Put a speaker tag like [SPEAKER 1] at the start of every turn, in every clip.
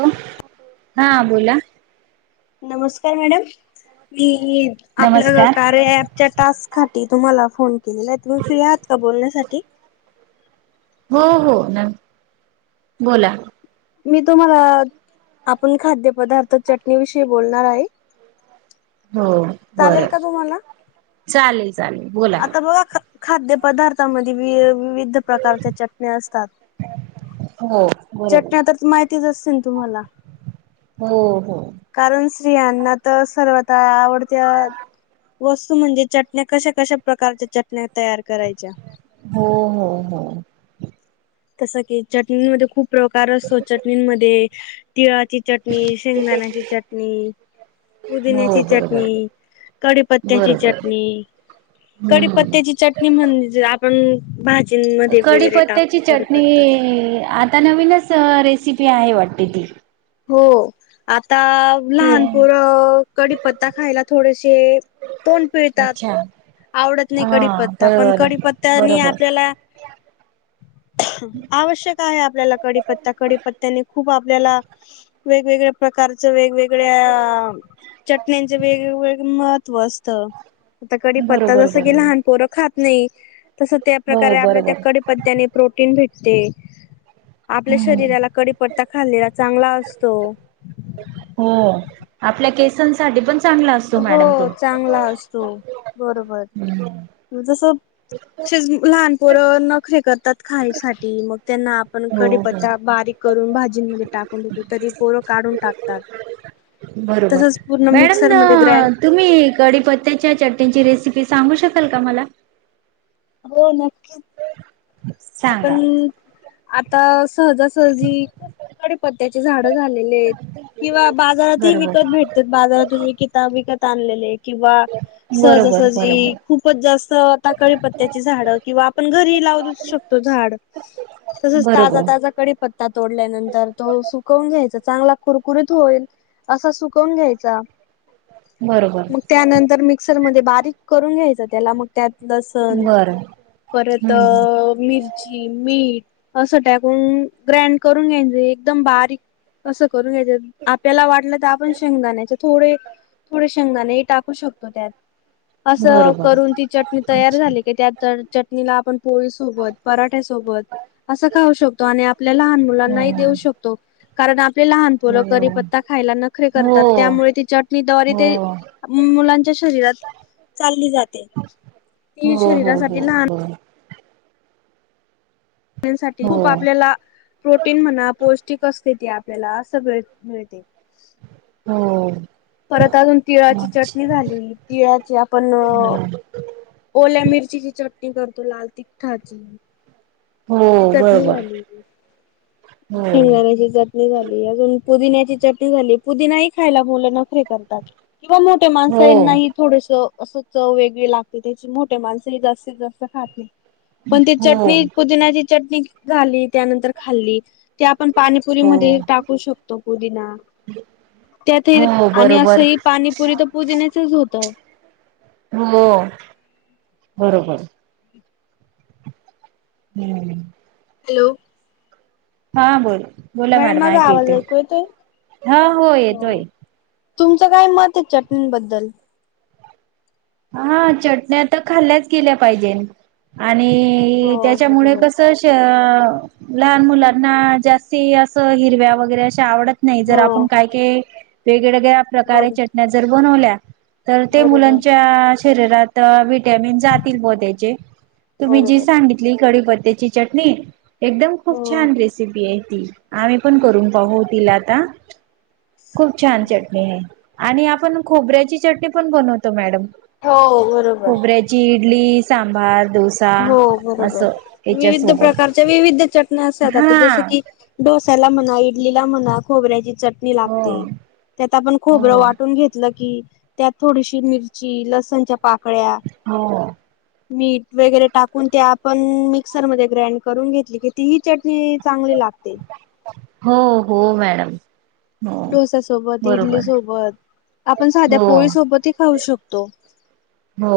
[SPEAKER 1] हॅो [unintelligible] हा बोला,
[SPEAKER 2] नमस्कार मॅडम मी आपलं
[SPEAKER 1] नमस्कार
[SPEAKER 2] कार्य अँपच्या टास्क खाती तुम्हाला फोन केलेला आहे. तुम्ही फ्री आहात का बोलण्यासाठी,
[SPEAKER 1] हो हो ना बोला
[SPEAKER 2] मी तुम्हाला आपण खाद्यपदार्थ चटणी विषयी बोलणार आहे.
[SPEAKER 1] हो बर
[SPEAKER 2] चालेल का तुम्हाला
[SPEAKER 1] चालेल चालेल बोला
[SPEAKER 2] आता बघा खाद्य पदार्थामध्ये बी, विविध प्रकारच्या चटण्या असतात
[SPEAKER 1] हो
[SPEAKER 2] च [unintelligible]
[SPEAKER 1] बरोबर
[SPEAKER 2] माहितीच असेल तुमला [unintelligible]
[SPEAKER 1] हो हो
[SPEAKER 2] कारण स्त्रियाना तर सर्वात आवडत्या, वस्तू म्हणजे चटण्या कशा कशा प्रकारच्या चटण्या, तयार करायच्या
[SPEAKER 1] हो हो हो
[SPEAKER 2] तसं की चटणींमध्ये खूप प्रकार असतो चटणींन मध्ये, तिळाची चटणी, शेंगदाण्याची चटणी,
[SPEAKER 1] हो
[SPEAKER 2] पुदिन्याची
[SPEAKER 1] बरोबर
[SPEAKER 2] चटणी, कडीपत्त्याची
[SPEAKER 1] बरोबर
[SPEAKER 2] चटणी, कडीपत्त्याची
[SPEAKER 1] हम्म
[SPEAKER 2] चटणी म्हणजे आपण भाजीनमध्ये वगैरे टाकतो.
[SPEAKER 1] ची
[SPEAKER 2] कडीपत्ता
[SPEAKER 1] चटणी आता नवीनच रेसिपी आहे वाटते ती
[SPEAKER 2] हो आता
[SPEAKER 1] ते
[SPEAKER 2] लहानपोर कडीपत्ता खायला थोडेशे, तोंड पिळितात,
[SPEAKER 1] अच्छा
[SPEAKER 2] आवडत नाही
[SPEAKER 1] हा
[SPEAKER 2] कडीपत्ता पण
[SPEAKER 1] बरोबर
[SPEAKER 2] कडीपत्तानी
[SPEAKER 1] बरोबर
[SPEAKER 2] आपल्याला, आवश्यक आहे. आपल्याला कडीपत्ता कडीपत्त्याने खूप आपल्याला. वेगवेगळ्या प्रकारचं वेगवेगळ्या चटण्यांच वेगवेगळे महत्त्व असत. आता कडी पत्ता
[SPEAKER 1] बरोबर
[SPEAKER 2] जस कि
[SPEAKER 1] बरोबर
[SPEAKER 2] लहान पोरं खात नाही. तसं त्या
[SPEAKER 1] हो
[SPEAKER 2] प्रकारे आपल्या त्या
[SPEAKER 1] बरोबर
[SPEAKER 2] कडे पत्त्याने प्रोटीन भेटते. आपल्या
[SPEAKER 1] हम्म
[SPEAKER 2] शरीराला कडीपत्ता खाल्लेला चांगला असतो.
[SPEAKER 1] हो आपल्या केसांससाठी पण, चांगला असतो
[SPEAKER 2] हो
[SPEAKER 1] मॅडम तो.
[SPEAKER 2] चांगला असतो बरोबर जस तच लहानपोर नखरे करतात खायसाठी मग त्यांना, पण
[SPEAKER 1] हो हो
[SPEAKER 2] कडीपत्ता बारीक करून, भाजींमध्ये टाकून देतो तरी पोरं काढून टाकतात.
[SPEAKER 1] बरोबर
[SPEAKER 2] तसच पूर्ण
[SPEAKER 1] मॅडम
[SPEAKER 2] मिक्सर मध्ये ग्रँड
[SPEAKER 1] तुम्ही कडीपत्त्याच्या चटणीची, रेसिपी सांगू शकाल का मला!
[SPEAKER 2] हो नक्कीच आपण
[SPEAKER 1] सांगा.
[SPEAKER 2] आता सहजासहजी खूप कडी पत्त्याचे झाड झालेले आहेत. किंवा बाजारातही
[SPEAKER 1] बरोबर
[SPEAKER 2] विकत भेटतात बाजारातून विकता विकत आणलेले किंवा.
[SPEAKER 1] बरोबर
[SPEAKER 2] सहजासहजी
[SPEAKER 1] बरोबर
[SPEAKER 2] खूपच जास्त ताकळी पत्त्याची झाडं किंवा आपण घरी लाव शकतो. झाड तसंच
[SPEAKER 1] बरोबर
[SPEAKER 2] ताजा ताजा कडीपत्ता तोडल्यानंतर तो सखून घायचा असं तो, चांगला कुरकुरीत होईल असा सुकवून घ्यायचा
[SPEAKER 1] बरोबर.
[SPEAKER 2] मग त्यानंतर मिक्सरमध्ये बारीक करून घ्यायच त्याला मग त्या, लसन
[SPEAKER 1] बरं
[SPEAKER 2] परत
[SPEAKER 1] हम्म
[SPEAKER 2] मिरची मीठ असं टाकून ग्रॅण्ड करून घ्यायच एकदम बारीक, असं करून घ्याच आपल्याला वाट, केले तर आपण शेंगदाण्याचे थोडे थोडे शेंगदाणे ही टाकू शकतो त्यात. अस
[SPEAKER 1] बरोबर
[SPEAKER 2] करून ती चटणी तयार झाली की त्या त चटणीला आपण पोळी... सोबत पराठ्या सोबत अस खाऊ शकतो आणि आपल्या लहान
[SPEAKER 1] हो.
[SPEAKER 2] मुलांनाही देऊ शकतो कारण आपले लहान
[SPEAKER 1] हो
[SPEAKER 2] पोरं करीपत्ता खायला नखरे करतात
[SPEAKER 1] हो
[SPEAKER 2] त्यामुळे ती चटणी द्वारे ते....
[SPEAKER 1] हो.
[SPEAKER 2] अं म मुलांच्या शरीरात चालली जाते ती
[SPEAKER 1] हो हो हो
[SPEAKER 2] शरीरासाठी लहान...
[SPEAKER 1] बर
[SPEAKER 2] आपल्यासाठी
[SPEAKER 1] हो
[SPEAKER 2] खूप आपल्याला प्रोटीन म्हणा पौष्टिक असते आत.... आपल्याला असं मिळ मिळते....
[SPEAKER 1] हो.....
[SPEAKER 2] परत अजून तिळाची चटणी
[SPEAKER 1] अच्छा
[SPEAKER 2] झाली तिळाची आपण अ... ओल्या मिरचीची चटणी करतो लाल तिखटाची....
[SPEAKER 1] हो
[SPEAKER 2] ती
[SPEAKER 1] हो
[SPEAKER 2] चटणी
[SPEAKER 1] बरोबर
[SPEAKER 2] झाली
[SPEAKER 1] हो.
[SPEAKER 2] शिंगदाण्याची चटणी झाली अजून... पुदिन्याची चटणी झाली पुदिनाही खायला मुलं नखरे... किंवा मोठ्या
[SPEAKER 1] हो
[SPEAKER 2] माणसाना ही थोडस असं चव वेगळी लागते त्याची मोठे माणस ही जास्तीत जास्त खातील... पण ते
[SPEAKER 1] हो
[SPEAKER 2] चटणी पुदण्याची चटणी झाली त्या नंतर खाल्ली ते आपण.. पाणीपुरी
[SPEAKER 1] हो
[SPEAKER 2] मध्ये ही टाकू शकतो पुदीना... त्यात ही
[SPEAKER 1] हो
[SPEAKER 2] आणि असं
[SPEAKER 1] बरोबर
[SPEAKER 2] ही पाणीपुरी तर पुदिन्याच् च होत...
[SPEAKER 1] हो..... बरोबर... हम्म.....
[SPEAKER 2] हॅलो...
[SPEAKER 1] हा बोल बोला मॅडम
[SPEAKER 2] माझा
[SPEAKER 1] ऐकू
[SPEAKER 2] आवाज
[SPEAKER 1] येते
[SPEAKER 2] येतोय?
[SPEAKER 1] हा हो येतोय.
[SPEAKER 2] तुमचं काय मत आहे चटणीं बद्दल?
[SPEAKER 1] हा चटण्या तर खाल्ल्याच गेल्या पाहिजे आता.. आणि ई
[SPEAKER 2] हो
[SPEAKER 1] त्याच्यामुळे
[SPEAKER 2] बरोबर
[SPEAKER 1] कसं श्या... लहान मुलांना जास्ती अस हिरव्या वगैरे अशा आवडत... नाही जर
[SPEAKER 2] हो
[SPEAKER 1] आपण काय केले वेग-वेगळ्या प्रकारे
[SPEAKER 2] बर
[SPEAKER 1] चटण्या जर बनवल्या... तर ते
[SPEAKER 2] बरोबर
[SPEAKER 1] मुलांच्या च्या शरीरात व्हीट्यामीन.. व्हीट्यामीन जातील बॉ त्या्चे तुम्ही जी
[SPEAKER 2] बरोबर
[SPEAKER 1] सांगितली कढीपत्तत्या ची चटणी... एकदम खूप
[SPEAKER 2] हो
[SPEAKER 1] छान रेसिपी आहे ती आम्ही पण करून पाहू तिला आता... खूप छान चटणी आहे आणि आपण खोबऱ्याची चटणी पण बनवतो मॅडम...
[SPEAKER 2] हो बरोबर...
[SPEAKER 1] खोबऱ्याची इडली सांबार... डोसा
[SPEAKER 2] हो बरोबर
[SPEAKER 1] असं
[SPEAKER 2] विविध
[SPEAKER 1] याच्यासोबत
[SPEAKER 2] प्रकारच्या विविध चटण्या असतात आता
[SPEAKER 1] हा
[SPEAKER 2] जस की डोसा.. डोसा ला म्हणा इडली ला म्हणा खोबऱ्याची चटणी
[SPEAKER 1] हो
[SPEAKER 2] लागते त्यात आपण
[SPEAKER 1] हो
[SPEAKER 2] खोबरं वाटून घेतल... तीळ त्यात थोडीशी मिरची लसणच्या पाकळ्या...
[SPEAKER 1] हो..
[SPEAKER 2] मीठ वगैरे टाकून ते आपण मिक्सर मध्ये ग्राइंड करून घेतली की तीही चटणी चांगली लागते...
[SPEAKER 1] हो हो मॅडम.. हो
[SPEAKER 2] डोसा सोबत इडली
[SPEAKER 1] बरोबर
[SPEAKER 2] सोबत... आपण साध्या
[SPEAKER 1] हो
[SPEAKER 2] पोळी सोबत ही खाऊ शकतो.
[SPEAKER 1] हो...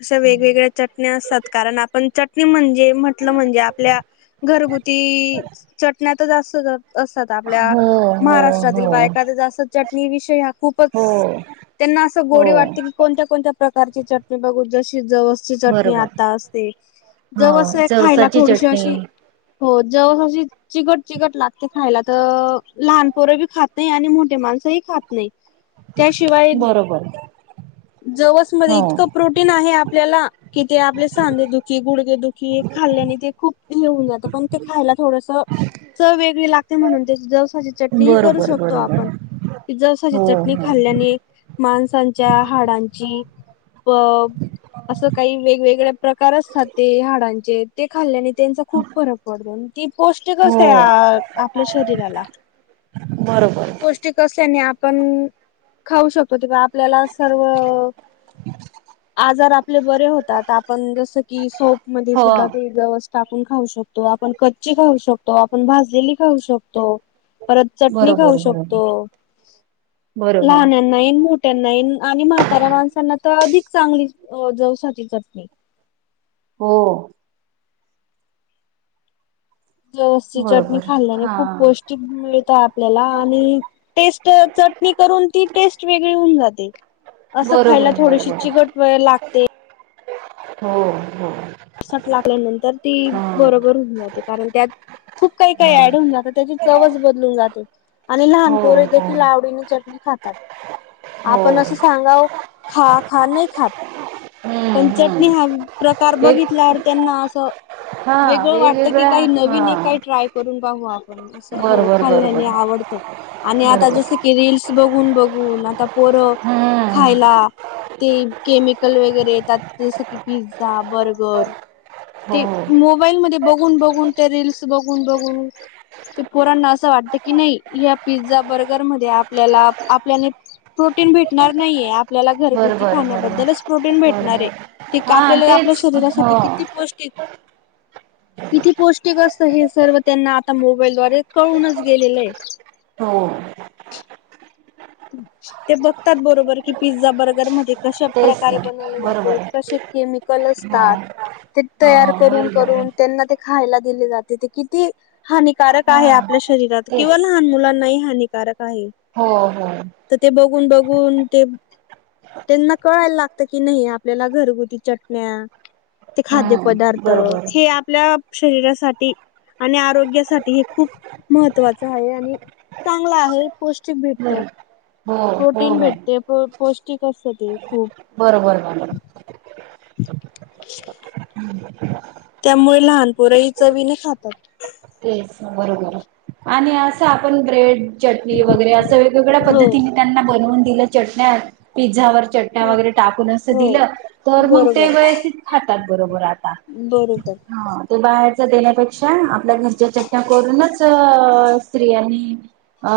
[SPEAKER 2] अशा वेग वेगळ्या चटण्या असतात कारण आपण चटणी म्हणजे म्हटल म्हणजे आपल्या घरगुती चटण्या तर असतात ताच... असत आपल्या
[SPEAKER 1] हो हो
[SPEAKER 2] महाराष्ट्रातील
[SPEAKER 1] हो
[SPEAKER 2] बायका तर जास्त चटणी विषय हा
[SPEAKER 1] हो
[SPEAKER 2] खूपच... त्यांना असं
[SPEAKER 1] हो
[SPEAKER 2] गोडी वाटते की कोणत्या कोणत्या प्रकारची चटणी बघू जशी.. जवस ची चटणी
[SPEAKER 1] बरोबर
[SPEAKER 2] आता असते
[SPEAKER 1] हो
[SPEAKER 2] जवस हे खायला
[SPEAKER 1] जवसाची
[SPEAKER 2] थोडीशी
[SPEAKER 1] चटणी
[SPEAKER 2] अशी... हो जवस अशी चिकट चिकट लागते खायला तर लहानपोर बी खात नाही आणि मोठे माणस... मानस ही खात नाही त्या शिवाय
[SPEAKER 1] बरोबर
[SPEAKER 2] जवस मध्ये
[SPEAKER 1] हो
[SPEAKER 2] इतक.... पौष्टिक आहे आपल्याला कि ते आपले सांधे दुखी गुडगे दुखी खाल्ल्याने ते खूप... मिळून जात पण ते खायला थोडस चव वेगळी लागते म्हणून जरास... चट करू
[SPEAKER 1] बरोबर
[SPEAKER 2] शकतो
[SPEAKER 1] बरोबर
[SPEAKER 2] आपण जसा
[SPEAKER 1] हो
[SPEAKER 2] चटणी
[SPEAKER 1] हो
[SPEAKER 2] खाल्ल्याने मा त्यांच्या हाडांची अ असं काही वेगवेगळे्या प्रकार असतात ते हाडांचे ते खाल्ल्याने त्यांचा खूप फरक पडतो ती पौष्टिक
[SPEAKER 1] हो
[SPEAKER 2] असते आपल्या शरीराला
[SPEAKER 1] बरोबर
[SPEAKER 2] ती पौष्टिक असल्याने आपण खाऊ शकतो. ते आपल्याला सर्व आजार आपले बरे होतात आपण जस की सोप म
[SPEAKER 1] हो
[SPEAKER 2] सुद्धा ते ववस् टाक खाऊ शकतो कच्ची खाऊ शकतो आपण भाजलेली खाऊ शकतो. परत चटणी खाऊ
[SPEAKER 1] बरोबर बरोबर
[SPEAKER 2] शकतो
[SPEAKER 1] बरोबर
[SPEAKER 2] लहनांना मोठ त्यांना आणि म्हातारा माणसांना तर अधिक चांगली जवसाची चटणी त्या
[SPEAKER 1] हो.
[SPEAKER 2] जवसची चटणी
[SPEAKER 1] बरोबर
[SPEAKER 2] खाल्ल्याने
[SPEAKER 1] हा
[SPEAKER 2] खूप पौष्टी मिळत आपल्याला आणि टेस्ट तर ून ती टेस्ट वेगळी होऊन जाते असं खायला
[SPEAKER 1] बरोबर
[SPEAKER 2] थोडीशी
[SPEAKER 1] बरोबर
[SPEAKER 2] चिकट वेळ लागते.
[SPEAKER 1] हो हो
[SPEAKER 2] लागल्यानंतर ती
[SPEAKER 1] हा
[SPEAKER 2] बरोबर होऊन जाते कारण त्यात खूप काही काही
[SPEAKER 1] हा
[SPEAKER 2] ऍड होऊन जातात त्याची चवच बदलून जाते आणि लहान
[SPEAKER 1] हो
[SPEAKER 2] पोर
[SPEAKER 1] हो
[SPEAKER 2] देखील आवडीने चटणी खातात.
[SPEAKER 1] हो
[SPEAKER 2] आपण असं सांगा खा खा नाही खात.
[SPEAKER 1] हम्म
[SPEAKER 2] पण चटणी
[SPEAKER 1] हम्म
[SPEAKER 2] हा प्रकार
[SPEAKER 1] एक
[SPEAKER 2] बघितल्यावर त्यांना असं
[SPEAKER 1] हा
[SPEAKER 2] वेगळं वाटत की
[SPEAKER 1] वेगवेगळ्या
[SPEAKER 2] काही
[SPEAKER 1] हा
[SPEAKER 2] नवीन हे काही ट्राय करून पाहू आपण असं हो
[SPEAKER 1] बरोबर बरोबर
[SPEAKER 2] खाल्ल्याने आवडतं. आणि आता जस
[SPEAKER 1] बरोबर
[SPEAKER 2] की रीलस बघून बघून आता पोरं
[SPEAKER 1] हम्म
[SPEAKER 2] खायला ते केमिकल वगैरे येतात जसं की पिझ्झा बर्गर
[SPEAKER 1] हो
[SPEAKER 2] ते मोबाईल मध्ये बघून बघून ते रीलस बघून बघून ते पोरांना असं वाटत की नाही या पिझ्झा बर्गर मध्ये आपल्याला आपल्याने प्रोटीन भेटणार नाहीे त्याला घरगुती
[SPEAKER 1] बरोबर बरोबर
[SPEAKER 2] खाण्याबद्दलच प्रोटीन भेटणारे
[SPEAKER 1] बरोबर
[SPEAKER 2] तिथ
[SPEAKER 1] हा
[SPEAKER 2] आपल्याला आपल्या
[SPEAKER 1] तेच
[SPEAKER 2] शरीर
[SPEAKER 1] हो
[SPEAKER 2] साठी किती पौष्टिक किती पौष्टिक असत हे सर्व त्यांना आता मोबाईलद्वारे कळूनच गेलेलंये.
[SPEAKER 1] हो
[SPEAKER 2] ते बघतात बरोबर कि पिझ्झा बर्गर मध्ये कशा
[SPEAKER 1] तेच
[SPEAKER 2] प्रकारे
[SPEAKER 1] ना
[SPEAKER 2] बनवले
[SPEAKER 1] बरोबर
[SPEAKER 2] जाते
[SPEAKER 1] आहे
[SPEAKER 2] कसे केमिकल
[SPEAKER 1] हा
[SPEAKER 2] असतात ते
[SPEAKER 1] हा
[SPEAKER 2] तयार करून
[SPEAKER 1] बरोबर आहे
[SPEAKER 2] करून त्यांना ते खायला दिले जाते ते किती हानिकारक आहे आपल्या
[SPEAKER 1] हा
[SPEAKER 2] शरीरात किंवा
[SPEAKER 1] तेच
[SPEAKER 2] लहान मुलांना हानिकारक आहे
[SPEAKER 1] हो हो.
[SPEAKER 2] तर ते बघून बघून ते त्यांना कळायला लागत की नाही आपल्याला घरगुती चटण्या ते खाद्य
[SPEAKER 1] हम्म
[SPEAKER 2] पदार्थ
[SPEAKER 1] बरोबर
[SPEAKER 2] हे आपल्या शरीरासाठी आणि आरोग्यासाठी हे खूप महत्त्वाच आहे आणि चांगला आहे पौष्टिक भेट
[SPEAKER 1] बर हो हो
[SPEAKER 2] प्रोटीन
[SPEAKER 1] मॅम
[SPEAKER 2] भेटते पौष्टिक असत ते खूप
[SPEAKER 1] बरोबर मॅडम.
[SPEAKER 2] [unintelligible] त्यामुळे लहानपोरही चवीने खातात.
[SPEAKER 1] तेच बरोबर आणि असं आपण ब्रेड चटणी वगैरे असं वेगवेगळ्या
[SPEAKER 2] हो.
[SPEAKER 1] पद्धतीनी त्यांना बनवून दिलं चटण्या पिझ्झावर चट्ट्या
[SPEAKER 2] हो
[SPEAKER 1] वगैरे टाकून अस
[SPEAKER 2] हो
[SPEAKER 1] दिलं तर मग ते
[SPEAKER 2] बरोबर
[SPEAKER 1] व्यवस्थित खातात बरोबर आता
[SPEAKER 2] बरोबर.
[SPEAKER 1] हा ते बाहेरचा देण्यापेक्षा आपल्या घरच्या चट त्या करूनच अअ स्त्रियांनी अ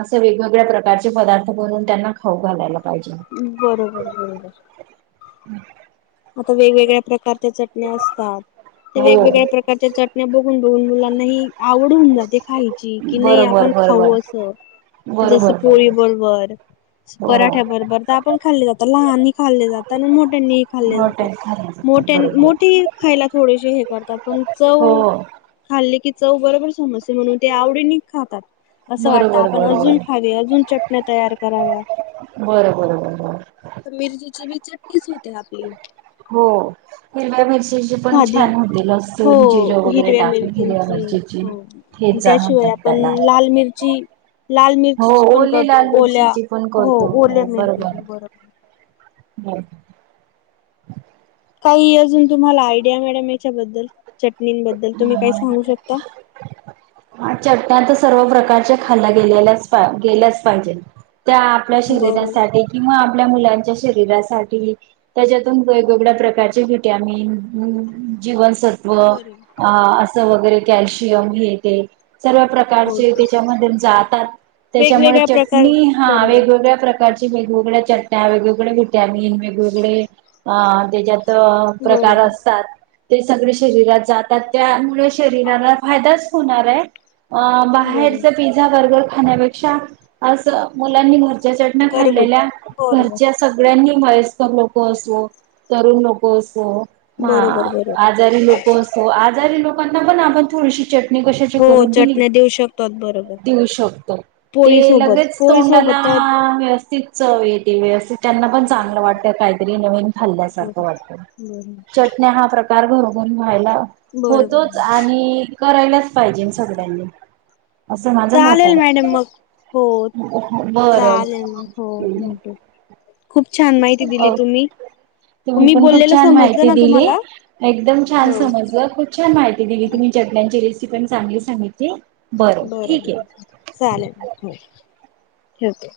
[SPEAKER 1] असं वेगवेगळ्या प्रकारचे पदार्थ बनून त्यांना खाऊ घालायलात
[SPEAKER 2] बरोबर बरोबर. आता वेगवेगळ्या प्रकारच्या चटण्या असतात ते
[SPEAKER 1] हो
[SPEAKER 2] वेगवेगळ्या प्रकारच्या चट बघून बघून मुलांना हीआवड होऊन जाते काही की नाही
[SPEAKER 1] बरोबर
[SPEAKER 2] आपण खाऊ
[SPEAKER 1] बरोबर
[SPEAKER 2] अस ते जस पोळी बरोबर
[SPEAKER 1] हो
[SPEAKER 2] पराठ्या बरोबर तर पण खाल्ली जातात लहान खाल्ले जात आणि मोठ्यांनी खाल्ले जातात
[SPEAKER 1] हॉटेल खाली जातात
[SPEAKER 2] मोठ्यांनी
[SPEAKER 1] बरोबर
[SPEAKER 2] मोठे खायला थोडेसे हे करतात पण
[SPEAKER 1] हो
[SPEAKER 2] चव खाल्ले की चव बरोबर समजते म्हणून ते आवडीने खातात असं वाटत
[SPEAKER 1] बरोबर
[SPEAKER 2] आपण अजून
[SPEAKER 1] बरोबर
[SPEAKER 2] खावी अजून चटण्या तयार कराव्या
[SPEAKER 1] बर बर बर बर
[SPEAKER 2] चट्टीच होते आपली
[SPEAKER 1] हो हिरव्या मिरचीचे पण
[SPEAKER 2] साधी
[SPEAKER 1] छान होते
[SPEAKER 2] हो
[SPEAKER 1] लसण जिर वगैरे
[SPEAKER 2] हिरव्या
[SPEAKER 1] टाकून दिल्यावर
[SPEAKER 2] मिरचींची
[SPEAKER 1] ज
[SPEAKER 2] हो.
[SPEAKER 1] [unintelligible]
[SPEAKER 2] आणि
[SPEAKER 1] ठेचा
[SPEAKER 2] त्याशिवाय
[SPEAKER 1] म्हणतात
[SPEAKER 2] आपण
[SPEAKER 1] त्याला
[SPEAKER 2] लाल मिरची लाल
[SPEAKER 1] हो
[SPEAKER 2] मिरचीची पण
[SPEAKER 1] ओली
[SPEAKER 2] करतो
[SPEAKER 1] लाल
[SPEAKER 2] ओल्या
[SPEAKER 1] मिरचीची पण करतो
[SPEAKER 2] ओल्या
[SPEAKER 1] हो बरोबर
[SPEAKER 2] मिरची बरोबर.
[SPEAKER 1] हम [unintelligible]
[SPEAKER 2] काही अजून तुम्हाला आयडिया मॅडम याच्याबद्दल चटणींबद्दल तुम्ही काय
[SPEAKER 1] हो
[SPEAKER 2] सांगू शकता
[SPEAKER 1] हा चटण्या [unintelligible] तर सर्व प्रकारच्या खाल्ल्या गेलेल्याच गेल्याच पाहिजे त्या आपल्या
[SPEAKER 2] बरोबर.
[SPEAKER 1] शरीरासाठी किंवा आपल्या मुलांच्या त्या व ज [unintelligible] सत्व
[SPEAKER 2] बरोबर.
[SPEAKER 1] अस वगैरे कल्शियम हे ते सर्व
[SPEAKER 2] हो
[SPEAKER 1] प्रकारचे त्याच्यामधील जातात त्याच्यामुळे
[SPEAKER 2] वेगवेगळ्या प्रकार
[SPEAKER 1] चटणी हा
[SPEAKER 2] बरोबर
[SPEAKER 1] वेगवेगळ्या प्रकार वेगवेगळ्या चटण्या वेगवेगळे विट्यामिन वेगवेगळे त्याच्यात प्रकार
[SPEAKER 2] बरोबर
[SPEAKER 1] असतात ते सगळे शरीरात जातात त्यामुळे शरीराला फायदाच होणार राय अ
[SPEAKER 2] बरोबर.
[SPEAKER 1] बाहेरच पिझ्झा बर्गर खाण्यापेक्षा असं मुलांनी घर चटन्या
[SPEAKER 2] घरगुती
[SPEAKER 1] खाल्लेल्या
[SPEAKER 2] बरोबर
[SPEAKER 1] घरच्या सगळ्यांनी लोक असो तरुण लोक असो ह
[SPEAKER 2] बरोबर
[SPEAKER 1] [unintelligible]
[SPEAKER 2] बरोबर
[SPEAKER 1] आजारी लोक असो आजारी लोकांना पण आपण थोडीशी चटणी कशी
[SPEAKER 2] हो
[SPEAKER 1] करून दिली
[SPEAKER 2] चटण्या देऊ शकतात बरोबर
[SPEAKER 1] देऊ शकतो ते
[SPEAKER 2] पोळी सोबत
[SPEAKER 1] लगेच
[SPEAKER 2] पोळी
[SPEAKER 1] तोंडाला
[SPEAKER 2] सोबत तर
[SPEAKER 1] व्यवस्थित चव येते व्यस्थित त्यांना पण
[SPEAKER 2] बरोबर
[SPEAKER 1] चागलं वाटत
[SPEAKER 2] बरोबर
[SPEAKER 1] काहीतर नवीन खाल्या सारक वाटतं
[SPEAKER 2] बर
[SPEAKER 1] चटण्या हा प्रका घरोघ [unintelligible] व्हायला
[SPEAKER 2] बर बरोबर
[SPEAKER 1] होतोच आणि करायलाच
[SPEAKER 2] हो
[SPEAKER 1] पाहिजे सगळ्यांनी असं माझं मत
[SPEAKER 2] चालेल
[SPEAKER 1] आहे
[SPEAKER 2] मॅडम मग हो
[SPEAKER 1] बरं
[SPEAKER 2] चालेल मग हो म्हणतो खूप छान माहिती दिली
[SPEAKER 1] हो
[SPEAKER 2] तुम्ही
[SPEAKER 1] तुम्ही
[SPEAKER 2] मी
[SPEAKER 1] पण खूप
[SPEAKER 2] बोललेलं
[SPEAKER 1] छान
[SPEAKER 2] समजलं
[SPEAKER 1] माहिती
[SPEAKER 2] ना
[SPEAKER 1] दिली
[SPEAKER 2] तुम्हाला
[SPEAKER 1] एकदम छान
[SPEAKER 2] हो
[SPEAKER 1] समजलं खूप छान माहिती दिली तुम्ही चटण्याची रेसि पण चांगली सांगित
[SPEAKER 2] बर बर चालेल हो ठेवते